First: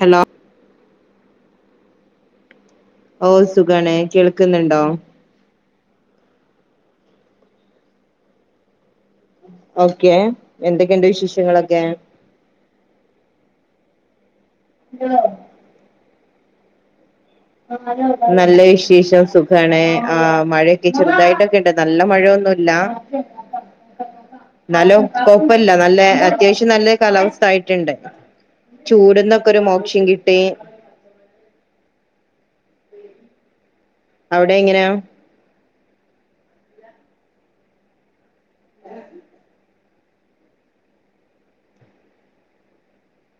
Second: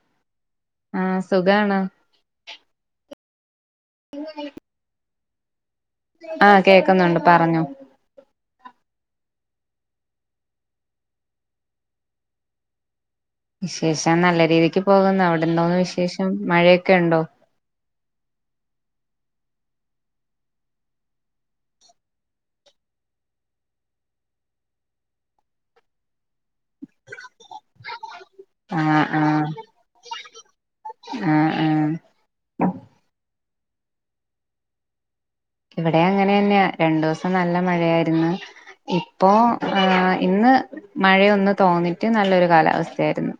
Hello ആഹ് സുഖാണോ ഓ സുഖാണേ കേൾക്കുന്നുണ്ടോ ആഹ് കേക്കുന്നുണ്ട് പറഞ്ഞോ ഓക്കെ എന്തൊക്കെയുണ്ട് വിശേഷങ്ങളൊക്കെ വിശേഷം നല്ല രീതിക്ക് പോകുന്നു അവിടെ എന്തോന്ന് വിശേഷം മഴയൊക്കെ ഉണ്ടോ. നല്ല വിശേഷം സുഖമാണ് ആ മഴയൊക്കെ ചെറുതായിട്ടൊക്കെ ഉണ്ട്. പക്ഷേ നല്ല മഴയൊന്നുമില്ല എന്നാലും കൊഴപ്പല്ല നല്ല അത്യാവശ്യം നല്ല കാലാവസ്ഥ ആയിട്ടുണ്ട് ആഹ് ആഹ് ചൂട്ന്നൊക്കെ ഒരു മോക്ഷം കിട്ടി. ആഹ് ആഹ് അവിടെ എങ്ങനെയാ ഇവിടെ അങ്ങനെ തന്നെയ രണ്ടു ദിവസം നല്ല മഴയായിരുന്നു. ഇപ്പോ ആ ഇന്ന് മഴയൊന്ന് തോർന്നിട്ട് നല്ലൊരു കാലാവസ്ഥയായിരുന്നു.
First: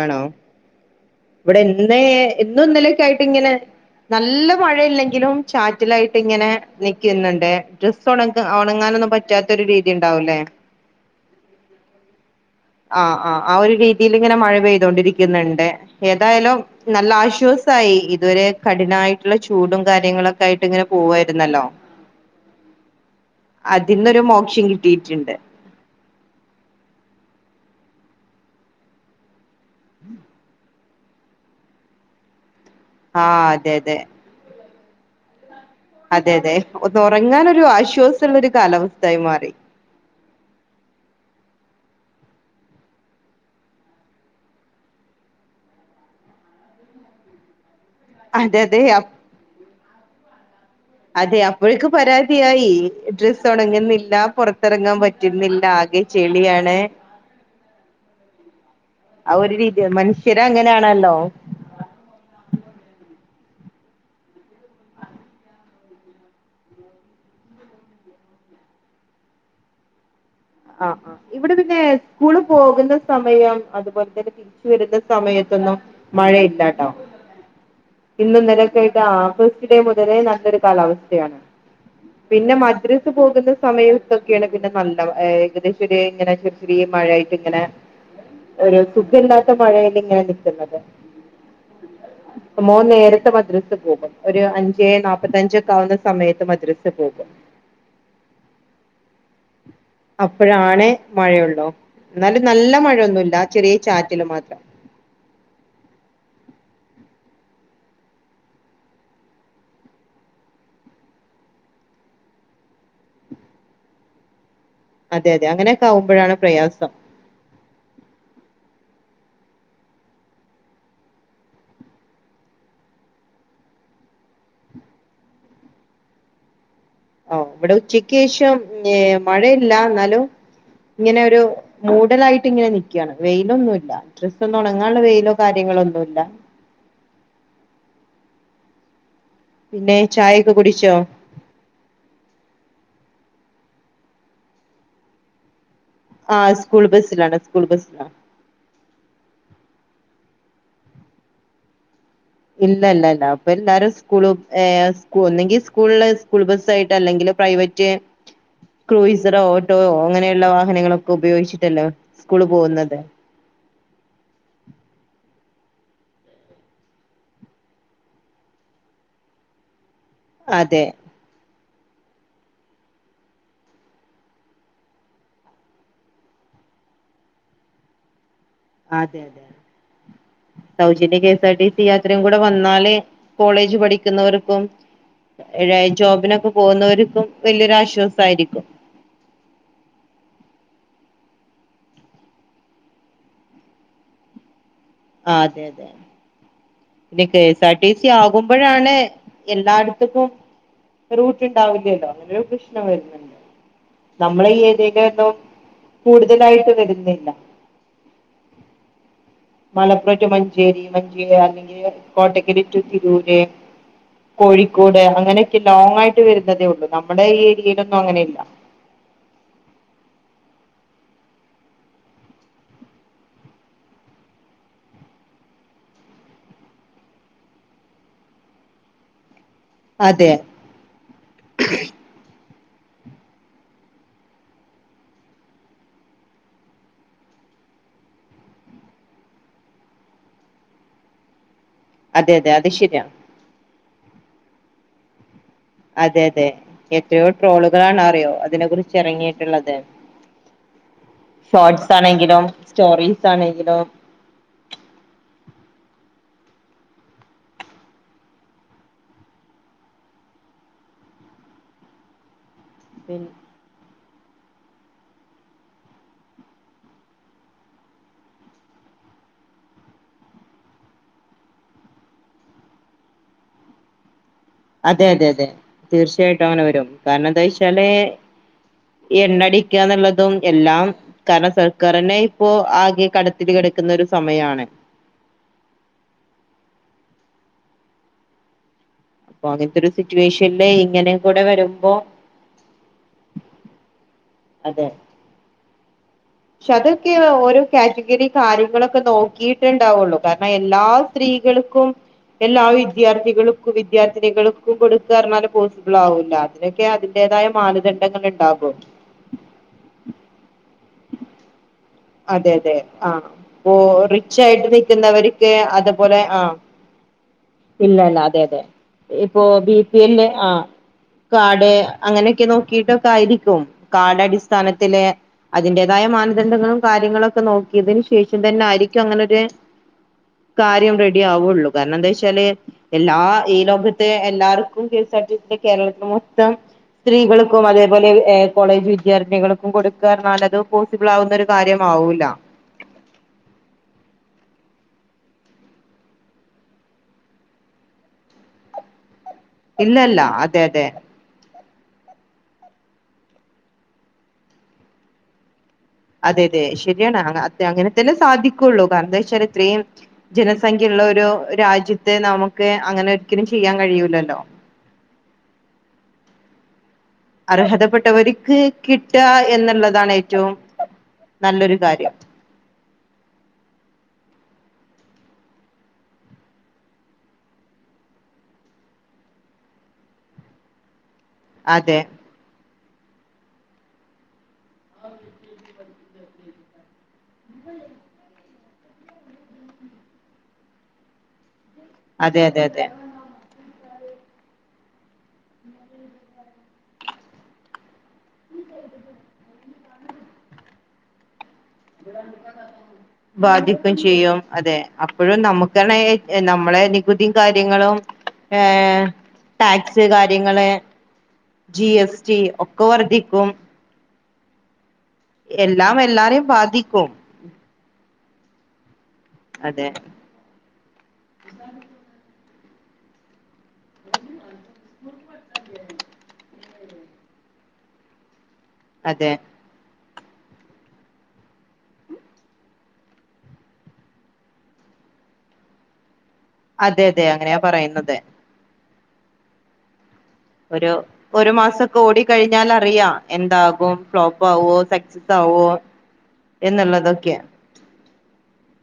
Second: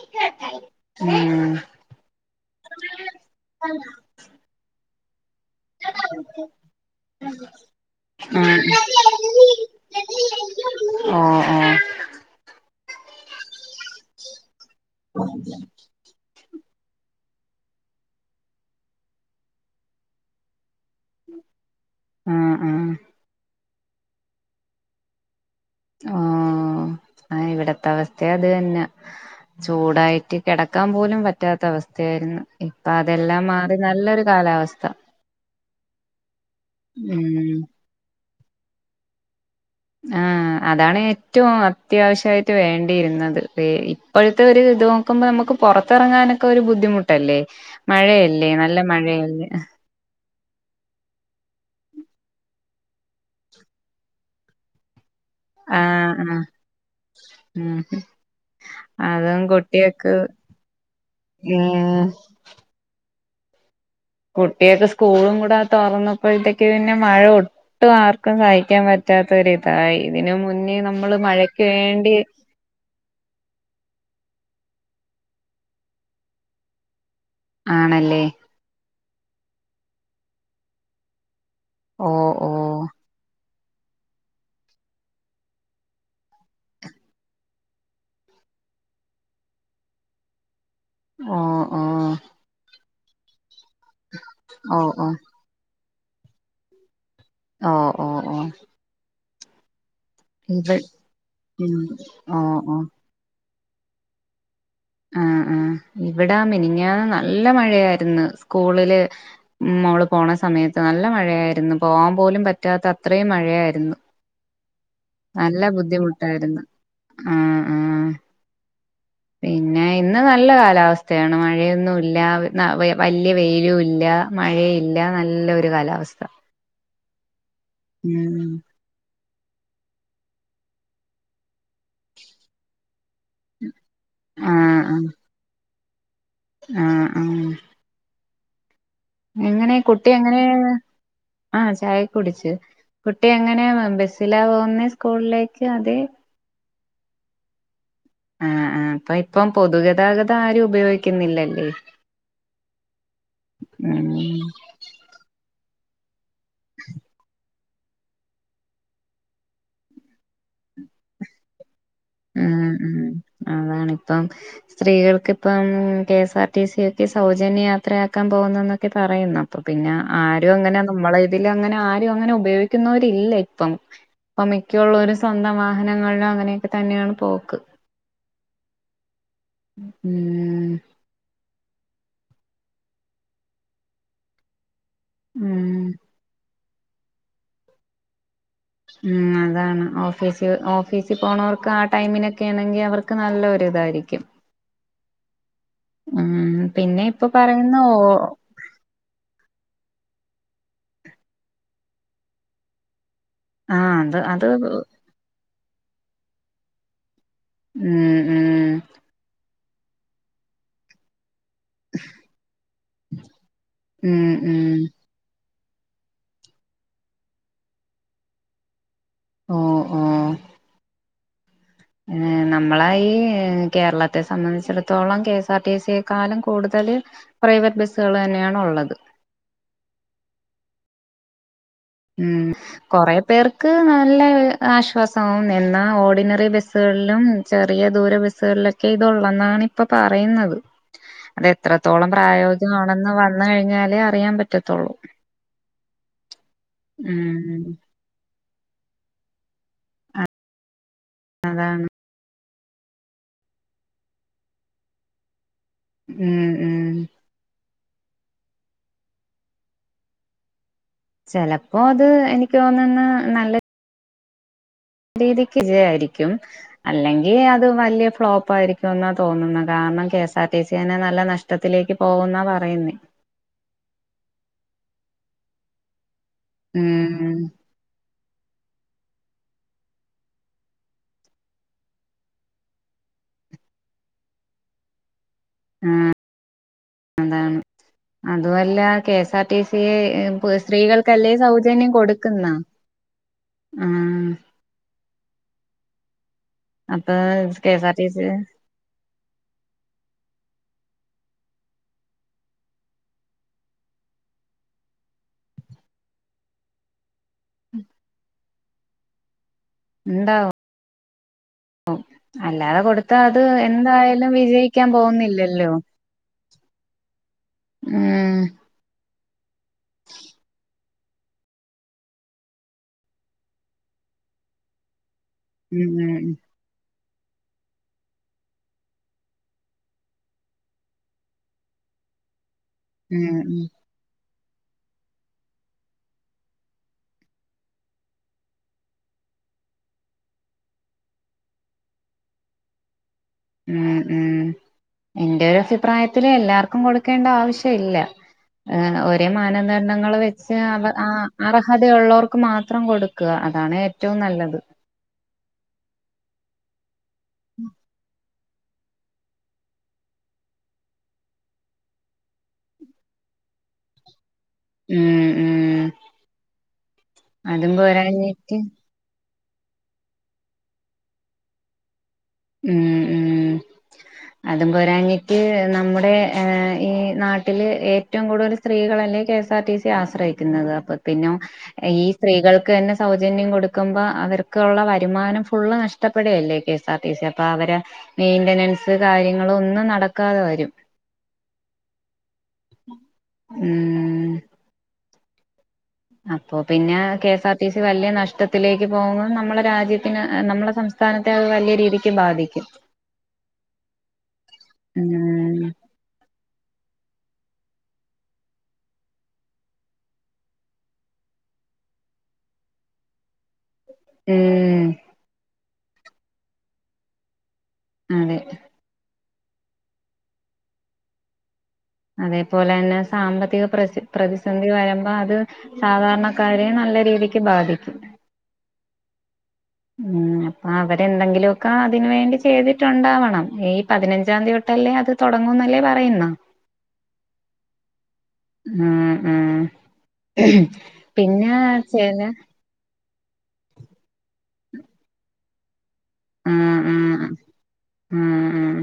ആണോ ഉം ഇവിടെ ഇന്നേ ഇന്നും ഇന്നലൊക്കെയായിട്ട് ഇങ്ങനെ നല്ല മഴയില്ലെങ്കിലും ചാറ്റിലായിട്ട് ഇങ്ങനെ നിക്കുന്നുണ്ട് ഡ്രസ്സ് ഉണ ആഹ് ഉണങ്ങാനൊന്നും പറ്റാത്ത ഒരു രീതി ഉണ്ടാവുല്ലേ. ആഹ് ആഹ് ആഹ് ആഹ് ആ ഒരു രീതിയിൽ ഇങ്ങനെ മഴ പെയ്തൊണ്ടിരിക്കുന്നുണ്ട് ഏതായാലും നല്ല ആശ്വാസമായി ഇതുവരെ കഠിനമായിട്ടുള്ള ചൂടും കാര്യങ്ങളൊക്കെ ആയിട്ട് ഇങ്ങനെ പോവായിരുന്നല്ലോ. ആഹ് ആഹ് അതിന്നൊരു മോക്ഷം കിട്ടിയിട്ടുണ്ട്. ആ ഇവിടത്തെ അവസ്ഥ അത് തന്നെ ചൂടായിട്ട് കിടക്ക ക്കാൻ പോലും പറ്റാത്ത അവസ്ഥയായിരുന്നു ഇപ്പൊ അതെല്ലാം ആഹ് അതെ മാറി അതെ നല്ലൊരു കാലാവസ്ഥ. അതെ അതെ ഒന്ന് ഉം ഉറങ്ങാൻ ഒരു ആശ്വാസമുള്ള ഒരു കാലാവസ്ഥായി മാറി. ആ അതാണ് ഏറ്റവും അത്യാവശ്യമായിട്ട് വേണ്ടിയിരുന്നത്. ഇപ്പോഴത്തെ ഒരു ഇത് നോക്കുമ്പോ നമുക്ക് പുറത്തിറങ്ങാനൊക്കെ ഒരു ബുദ്ധിമുട്ടല്ലേ. മഴയല്ലേ അതെ അതെ നല്ല അപ്- മഴയല്ലേ അതെ അപ്പോഴക്ക് പരാതിയായി ഡ്രസ്സ് ഒണങ്ങുന്നില്ല പുറത്തിറങ്ങാൻ പറ്റു പറ്റുന്നില്ല ആകെ ആഹ് ആഹ് ചെളിയാണ്. ഉം ആ അതും ഒരു രീതി മനുഷ്യര് അങ്ങനെയാണല്ലോ ഏഹ് കുട്ടിയൾക്ക് സ്കൂളും കൂടെ തുറന്നപ്പോഴത്തേക്ക് പിന്നെ മഴ ഒട്ടും ഒട്ടും ആർക്കും സഹിക്കാൻ പറ്റാത്തൊരിതായി ഇതിന് മുന്നേ ആഹ് നമ്മള് ആഹ് ഇവിടെ മഴക്ക് പിന്നെ വേണ്ടി സ്കൂള് പോകുന്ന സമയം അതുപോലെ തന്നെ തിരിച്ചു വരുന്ന സമയത്തൊന്നും മഴ ഇല്ലാട്ടോ ആണല്ലേ ഇന്ന് ഇന്നെലക്കായിട്ട് ആ ഫസ്റ്റ്ഡേ മുതലേ നല്ലൊരു കാലാവസ്ഥയാണ്. ഓ ഓ പിന്നെ മദ്രസ് പോകുന്ന സമയം ഇതൊക്കെയാണ് പിന്നെ നല്ല ഏകദേശ ഒരു ചെറി ചെറി മഴയായിട്ട് ഇങ്ങനെ ഒരു സുഖല്ലാത്ത മഴയിൽ ഇങ്ങനെ നിൽക്കുന്നത്. ആഹ് ആഹ് മോന് നേരത്തെ മദ്രസ് പോകും ഒരു ഓ അഞ്ചേ ഓ നാപ്പത്തിയഞ്ച് ഒക്കെ ആവുന്ന സമയത്ത് മദ്രസിൽ പോകും ആഹ് ആഹ് ആഹ് ആഹ് അപ്പഴാണ് മഴയുള്ളൂ ഉം ഓ ഇന്നാലും നല്ല ഓ മഴയൊന്നുല്ല ചെറിയ ചാറ്റല് മാത്രം ആഹ് ആഹ് ഇവിടാ മിനിഞ്ഞാന്ന് നല്ല മഴയായിരുന്നു സ്കൂള്ല് ഉം മോള് പോണ സമയത്ത് നല്ല മഴയായിരുന്നു പോവാൻ പോലും പറ്റാത്ത അത്രയും മഴയായിരുന്നു. അതെ അതെ നല്ല അങ്ങനെയൊക്കെ ആവുമ്പോഴാണ് ബുദ്ധിമുട്ടായിരുന്നു പ്രയാസം. ആഹ് ആഹ്. പിന്നെ ഇന്ന് നല്ല കാലാവസ്ഥയാണ് മഴയൊന്നുല്ല ന്ന വലൃയ വെയിലുല്ല. മഴയില്ല, നല്ലൊരു കാലാവസ്ഥ. ഓ, ഇവിടെ ഉം ഉച്ചയ്ക്കെഷം ഞെ മഴയില്ലാ, ന്നാലും ഇങ്ങെനെരു മൂടലായിട്ട് ഇങ്ങനെ നിക് ക്കണ് വെയിലൊന്നുല്ലാ. ഡ്രസെന്നും ആഹ് ഒണങ്ങാള്ള ആഹ് വെയിലോ കാര്യങ്ങളോ ഒന്നുല്ലാ. ആഹ് ആഹ് എങ്ങനെ, പിന്നെ കുട്ടി ചായൊക്കെ എങ്ങനെണ്. കുടിച്ചോ? ആഹ് ചായ കുടിച്ച്. കുട്ടി എങ്ങനെ, ബെസ്സിലാ പോകുന്നെ സ്കൂളിലേക്ക് അതെ ആഹ് സ്കൂൾ ബസ്സിലാണ് സ്കൂൾ ബസ്സിലാണ്. ആഹ്, ആഹ് ഇപ്പം. പൊതുഗതാഗതം ആരും ഉപയോഗിക്കുന്നില്ല ല്ലേ. ഇല്ല, ല്ല ല്ലാ പ്പൊ എല്ലാരും സ്കൂളു ഉം ഏ... സ്കൂ ഒന്നെങ്കി സ്കൂൾല് സ്കൂൾ ബസ്സായിട്ട് അല്ലെങ്കിൽ ഫ്രൈവറ്റ് ക്രൂയിസറോ, ഓട്ടോ അങ്ങനെയുള്ള വാഹനങ്ങളൊക്കെ ഉപയോഗിച്ചിട്ടല്ലെ സ്കൂൾല് ഉം പോകുന്നത്. അതാണിപ്പം സ്ത്രീകൾക്ക് ഇപ്പം K. S. R. T. C. ഒക്കെ സൗജന്യ യാത്രയാക്കാൻ പോകുന്നു എന്നൊക്കെ പറയുന്നു. പ്പ പിന്നെ ആരും അങ്ങനെ അതെ നമ്മളെ തില് അങ്ങനെ ആരും അങ്ങനെ ഉപയോഗിക്കുന്നേരില്ലപ്പം. പ്പ മിക്കള്ളോരും സ്വന്തം വാഹനങ്ങളിലും അങ്ങനെയൊക്കെ തന്നെയാണ് പോക്ക്. അതെ ഉം സൗജന്യ K. S. R. T. C. യാത്രയും കൂടെ വന്നാല് കോളേജ് പഠിക്കുന്നവർക്കും ഉം ഏഴാ ജോബിനൊക്കെ പോകുന്നവർക്കും വലിയൊരാശ്വാസായിരിക്കും. ഉം, അതാണ് ഓഫീസി, ഓഫീസീ പോണേർക്ക് ആ ടൈമിനൊക്കെണെങ്കി അവർക്ക് നല്ലൊര്തായിരിക്കും. [inaudible] ആഹ്, അതെ, അതെ, നി ഇപ്പൊ ക്കെ. എസ്. ആർ. പറയുന്ന ടി. ഓ സി. ആകും ഇപ്പഴാണ് എല്ലാട്ത്ത്ക്കും റൂട്ട് ണ്ടാവില്ലല്ലോ അങ്ങനെരു പ്രശ്നം വരുന്നുണ്ട്. ആഹ് അത് അത് നമ്മളെ ഈ ഏരിയെലെന്നും കൂടുതലായിട്ട് വരുന്നില്ല. ഉം ഉം മലപ്പുറം റ്റു മഞ്ചേരി, മഞ്ചേരി, [unintelligible] കോട്ടക്കല് റ്റൂ തിരൂര്, ഉം ഉം കോഴിക്കോട്, അങ്ങനെ ച്ച് ലോങ്ങായിട്ട് വരുന്നതേള്ളൂ. നമ്മടെ ഈ ഏരൃല് ഒന്നും അങ്ങനെ ഇല്ല. ഓ ആഹ് നമ്മളെ ഈ, കേരളത്തെ സംബന്ധിച്ചിടത്തോളം K. S. R. T. C. യെക്കാളും കൂടുതല് പ്രൈവറ്റ് ബസ്സുകൾ തന്നെയാണ് ഉള്ളത്. അതെ ഉം കൊറെ പേർക്ക് നല്ല ആശ്വാസാവും എന്നാ ഓർഡിനറി ബസ്സുകളിലും ചെറിയ ദൂര ബസുകളിലൊക്കെ ഇതെ ഒള്ളെന്നാണ് ഇപ്പ പറയുന്നത് അത് എത്രത്തോളം അതെ അതെ അത് ശരിയാണ് പ്രായോഗികമാണെന്ന് വന്ന് കഴിഞ്ഞാലേ അറിയാൻ പറ്റത്തൊള്ളു അതെ അതെ എത്രയോ ഉം ട്രോളുകളാണറിയോ അതിനെ കുറിച്ച് എറങ്ങിയിട്ടുള്ളത് അതാണ് ഷോട്സ് ആണെങ്കിലും സ്റ്റോറീസ് ആണെങ്കിലും ഉം ഉം ചെലപ്പോ അത് എനിക്ക് തോന്നുന്ന് നല്ല രീതിക്ക് വിജയം ആയിരിക്കും അല്ലെങ്കി അത് വല്യ ഫ്ലോപ്പായിരിക്കുന്നാ തോന്നുന്ന് കാരണം K. S. R. T. C. ന്നെ നല്ല നഷ് ട്ടത്തിലേക്ക് പോകുന്നാ പറയുന്നേ അതെ അതെ അതെ തീർച്ച ആയിട്ടും അങ്ങനെ വെരും കാരണം ഉം എന്താച്ചാല് ഈ എണ്ണടിക്കാന്നുള്ളതും എല്ലാം കാരണം സർക്കാറെന്നെ ഇപ്പൊ ആകെ കടത്തിൽ കിടക്കുന്നൊരു സമയാണ് ആഹ് അതാണ് അതുവല്ല കെ എസ് ആർ അപ്പൊ ടി അങ്ങനത്തെ സി ഒരു യെ സിറ്റുവേഷനില് ഇങ്ങനെ സ്ത്രീകൾക്കല്ലേ കൂടെ സൗജന്യം വരുമ്പോ കൊടുക്ക ക്കുന്ന ആഹ് അതെ പക്ഷെ അതെക്കെ അപ്പൊ ഓരോ K S R T C category കാര്യങ്ങളെക്കെ നോക്കി ട്ടേ ഇണ്ടാവുള്ളൂ കാരണം എല്ലാ സ്ത്രീകൾക്കും എല്ലാ വിദ്യാർത്ഥികൾക്കും വിദ്യാർത്ഥിനികൾക്കും കൊടുക്ക പറഞ്ഞാല് പോസിബിള് ആവൂലാ അതിനൊക്കെ അതിന്റേതായ മാനദണ്ഡങ്ങള് ഇണ്ടാകും ഇണ്ടാവും വും അതെ അതെ അല്ലാതെ ആ കൊടുത്താ അത് ഇപ്പോ എന്തായാലും റിച്ച് ആയിട്ട് വിജയിക്കാൻ നിൽക്കുന്നവർക്ക് പോന്നില്ലല്ലോ ഇല്ലല്ല അതെ അതെ ഇപ്പൊ ബി പി എല്ല് ആഹ് കാഡ് അങ്ങനെയൊക്കെ നോക്കിട്ടൊക്കെ ആയിരിക്കും കാഡടിസ്ഥാനത്തില് ഉം അതിന്റേതായ ഉം മാനദണ്ഡങ്ങളും കാര്യങ്ങളൊക്കെ നോക്കിയതിന് ശേഷം തന്നെ ആയിരിക്കും അങ്ങനൊരു കാര്യം റെഡി ആവുള്ളൂ കാരണം എന്താ വെച്ചാല് എല്ലാ ഉം ഈ ഉം ലോക ത്തെ എല്ലാർക്കും K S R T C ന് കേരളത്തിന് മൊത്തം സ്ത്രീകൾക്കും അതേപോലെ ഏഹ് കോളജ് വിദ്യാർത്ഥികൾക്കും കൊടുക്കാറഞ്ഞാൽ അത് പോസിബിളാവുന്നൊരു കാര്യം ആവൂല ഉം ഉം എന്റെ ഒരു അഭിപ്രായത്തില് എല്ലാർക്കും കൊടുക്കേണ്ട ആവശ്യം ഇല്ല ഒരേ മാന ദണ്ഡങ്ങൾ ഇല്ലല്ല വെച്ച് അതെ അതെ അവർ ആഹ് അർഹതയൊള്ളോർക്ക് മാത്രം കൊടുക്ക അതാണ് ഏറ്റവും നല്ലത് അതെ അതെ ശരിയാണ്. അ അങ്ങനെ തന്നെ സാധിക്കൊള്ളൂ കാരണം എന്താ വെച്ചാല് ഇത്രേയും ജനസംഖ്യ ഉള്ള ഒരു രാജ്യത്തെ നമുക്ക് അങ്ങനെ ഒരിക്കലും ചെയ്യാൻ കഴിയൂലല്ലോ ഉം ഉം അതും പോരാഞ്ഞിട്ട് അർഹതപ്പെട്ടവരിക്ക് കിട്ടാ എന്നുള്ളതാണ് ഏറ്റവും നല്ലൊരു കാര്യം ഉം ഉം അതും പോരാഞ്ഞിട്ട് നമ്മുടെ ഏഹ് ഈ നാട്ടില് ഏറ്റവും കൂടുതല് സ്ത്രീകളെല്ലേ K S R T C യെ ആശ്രയിക്കുന്നത് അപ്പൊ പിന്നൊ അതെ ഈ സ്ത്രീകൾക്ക് തന്നെ സൗജന്യം കൊടുക്കുമ്പോ അവർക്കൊള്ള വരുമാനം ഫുള്ള് നഷ്ടപ്പെടുകയല്ലേ K S R T C അപ്പോ അവരെ മെയിന്റെനൻസ് കാര്യങ്ങളൊന്നും നടക്കാതെ വെരും അതെ അതെ അതെ ഉം അപ്പൊ പിന്നെ K S R T C വല്യ നഷ്ടത്തിലേക്ക് പോകുമ്പം നമ്മളെ രാജ്യത്തിന് നമ്മെളെ സംസ്ഥ ആ സ്ഥാനത്തെ അത് വല്യ രീ ബാധിക്കും ചെയ്യും. അതെ അപ്പഴും ഉം നമ്മെക്ക ക്കണേ നമ്മെളെ നികുതിയും കാര്യങ്ങളും. ഏഹ്. ടാക്സ് കാര്യങ്ങള്. ജി എസ് ടി ഒക്കെ വർധിക്കും. ഉം എല്ലാം എല്ലാരെയും ബാധിക്കും. അതെ അതെ [unintelligible] അതേപോലെന്നെ സാമ്പത്തിക പ്രസി പ്രതിസന്ധി വെരുമ്പം അത്. സാധാരണക്കാരെ നല്ല രീതിക്ക് ബാധിക്കും. അതെ ഉം. അപ്പൊ അവരെന്തെങ്കില്വക്കെ അതിന് വേണ്ടി ചെയ്തിട്ടുണ്ടാവണം. മെയ് പതിനെഞ്ചാംതി തൊ ട്ടല്ലെ അത് തൊടങ്ങുന്നല്ലേ പറയുന്ന്. അതെ അതെ അങ്ങനെയാ പറയുന്നത്. ഉം. ഉം. പിന്നെ വെച്ചേന്. ഞാനറിയ പഎന്താകും ഫ്ലോപ്പാവോ സക്സസാവോ. എന്നുള്ളതൊക്കെ ഉം ഉം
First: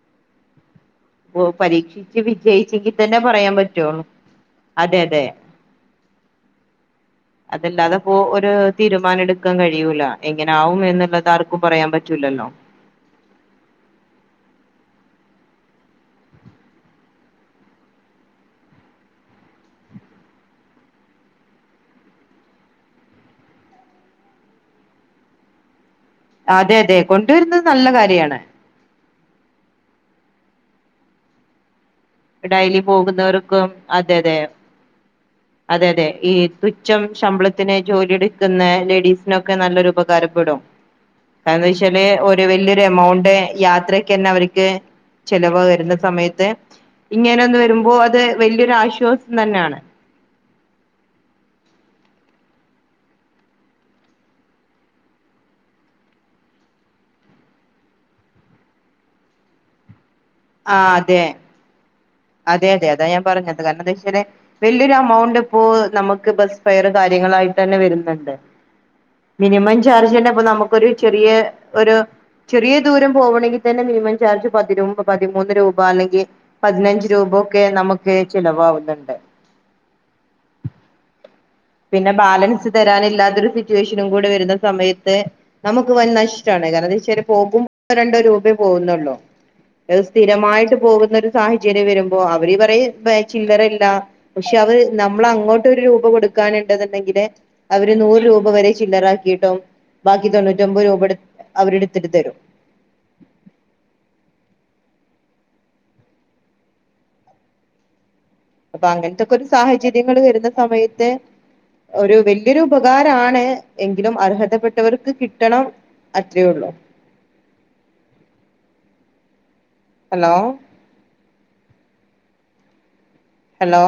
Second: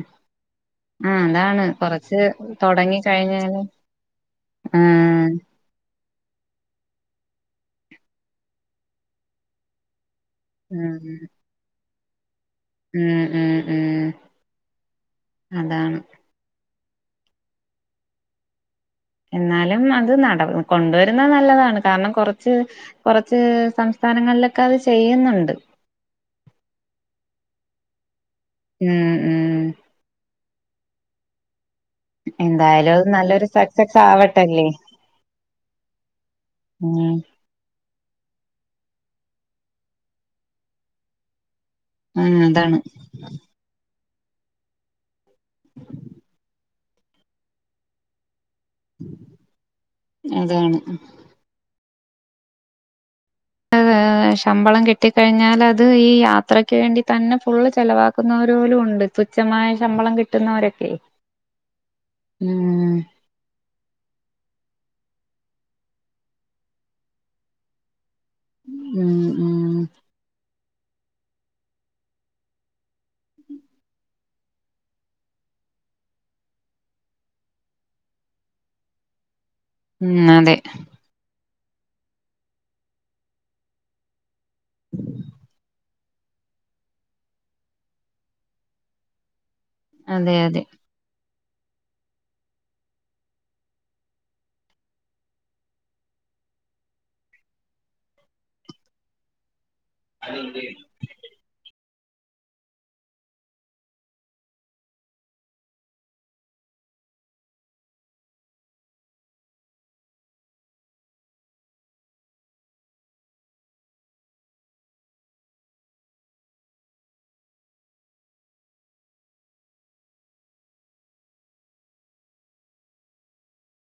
ഓ പരീക്ഷക്ക് വിജയിച്ചെങ്കിൽ തൊടങ്ങി തന്നെ പറയാൻ കഴിഞ്ഞാല് പറ്റൊള്ളു. അതെ അതെ ആഹ് അതല്ലാതെപോ ഒരു തീരുമാനം എടുക്കാൻ കഴിയൂല. എങ്ങനാവും ഉം എന്നുള്ളത് ആർക്കും പറയാൻ പറ്റൂലല്ലോ. ഉം. ഉം. ഉം. അതാണ്. എന്നാലും അത് നട കൊണ്ടോരുന്നത് നല്ലതാണ്. കാര്ണം കൊറച്ച് കൊറച്ച് സംസ്ഥാനങ്ങളിലൊക്കെ അത് ചെയ്യുന്നുണ്ട്. അതെ അതെ. കൊണ്ടുവരുന്നത് നല്ല കാര്യാണ്. ഉം ഉം ഡെയിലി എന്തായാലും അത് നല്ലൊരു പോകുന്നവർക്കും. സക്സസ് അതെ അതെ. ആവട്ടല്ലേ അതെ അതെ. ഈ തുച്ഛം ഉം ശമ്പളത്തിന് ജോലിയെടുക്കുന്ന ലേഡീസിനൊക്കെ നല്ലൊരു ഉപകാരപ്പെടും. കാരണന്താച്ചാല് ആഹ് ഒരു അതാണ് വല്യെരു എമൗണ്ട് യാത്ര ക്കെന്നെ അവര്ക്ക് ചെലവ് വെരുന്ന സമയത്ത് ഇങ്ങനെ ഒന്ന് വരുമ്പോ അത് വല്യാെരു ആശ് ശ്വാസ് തന്നെ ആണ്. അതാണ് ആതാ ശമ്പളം കിട്ടിക്കഴിഞ്ഞാല് അത് ഈ യാത്രയ്ക്ക് വേണ്ടി തന്നെ ഫുള്ള് ചെലവാക്കുന്നവർ പോലൂണ്ട്. തുച്ഛമായ ശമ്പളം കിട്ട് ആഹ് അതെ. അതെ അതെ ഉം അതാ ഞാൻ പറഞ്ഞത്. കാരണം എന്താ വെച്ചാല്. വെല്യെരു എമൗണ്ട് ഇപ്പോ നമുക്ക് ബസ് ഫെയറ് കാര്യങ്ങളായിട്ടെന്നെ വരുന്ന്ണ്ട്. തെ ഉം ഉം മിനിമം ചാർജെന്നെ ഇപ്പൊ നമുക്കൊരു ചെറിയ ഒരു ചെറിയ ദൂരം പോകണെങ്കിതന്നെ മിനിമം ചാർജ് പതിമ്പ് പതിമൂന്ന് രൂപ അല്ലെങ്കിൽ പതിനഞ്ച് രൂബൊക്കെ നമുക്ക് ചിലവാവുന്നുണ്ട്. ഉം അതെ പിന്നെ ബാലൻസ് തരാനില്ലാത്തൊരു സിറ്റുവേഷനും കൂടെ വരുന്ന സമയത്ത്. നമുക്ക് വൻ നഷ്ടാണ് കാരണം എന്താച്ചാൽ പോകും രണ്ടോ രൂപേ പോകുന്നുള്ളു ഹ് അതെ അതെ സ്ഥിരമായിട്ട് പോകുന്ന ഒരു സാഹചര്യം വരുമ്പോ അവര് പറയും പേ ചില്ലറയില്ല പക്ഷെ അത് നമ്മള് അങ്ങോട്ടൊരുരൂപ കൊട് ടുക്കാനുണ്ട്എന്നുണ്ടെങ്കില് അവര് നൂറ് രൂപ വരെ ചില്ലറാക്കിയിട്ടോ ബാക്കി തൊണ്ണൂറ്റിഒമ്പത് രൂപ എട് അവരെടുത്തിട്ട് തരും അപ്പൊ അങ്ങനത്തെക്കെ ഒരു സാഹചര്യങ്ങള് വരുന്ന സമയത്ത് ഒരു വെലിയൊരു ഉപകാരാണ് എങ്കിലും അർഹതപ്പെട്ടവർക്ക് കിട്ടണം അത്രഉള്ളൂ ഹലോ ഹലോ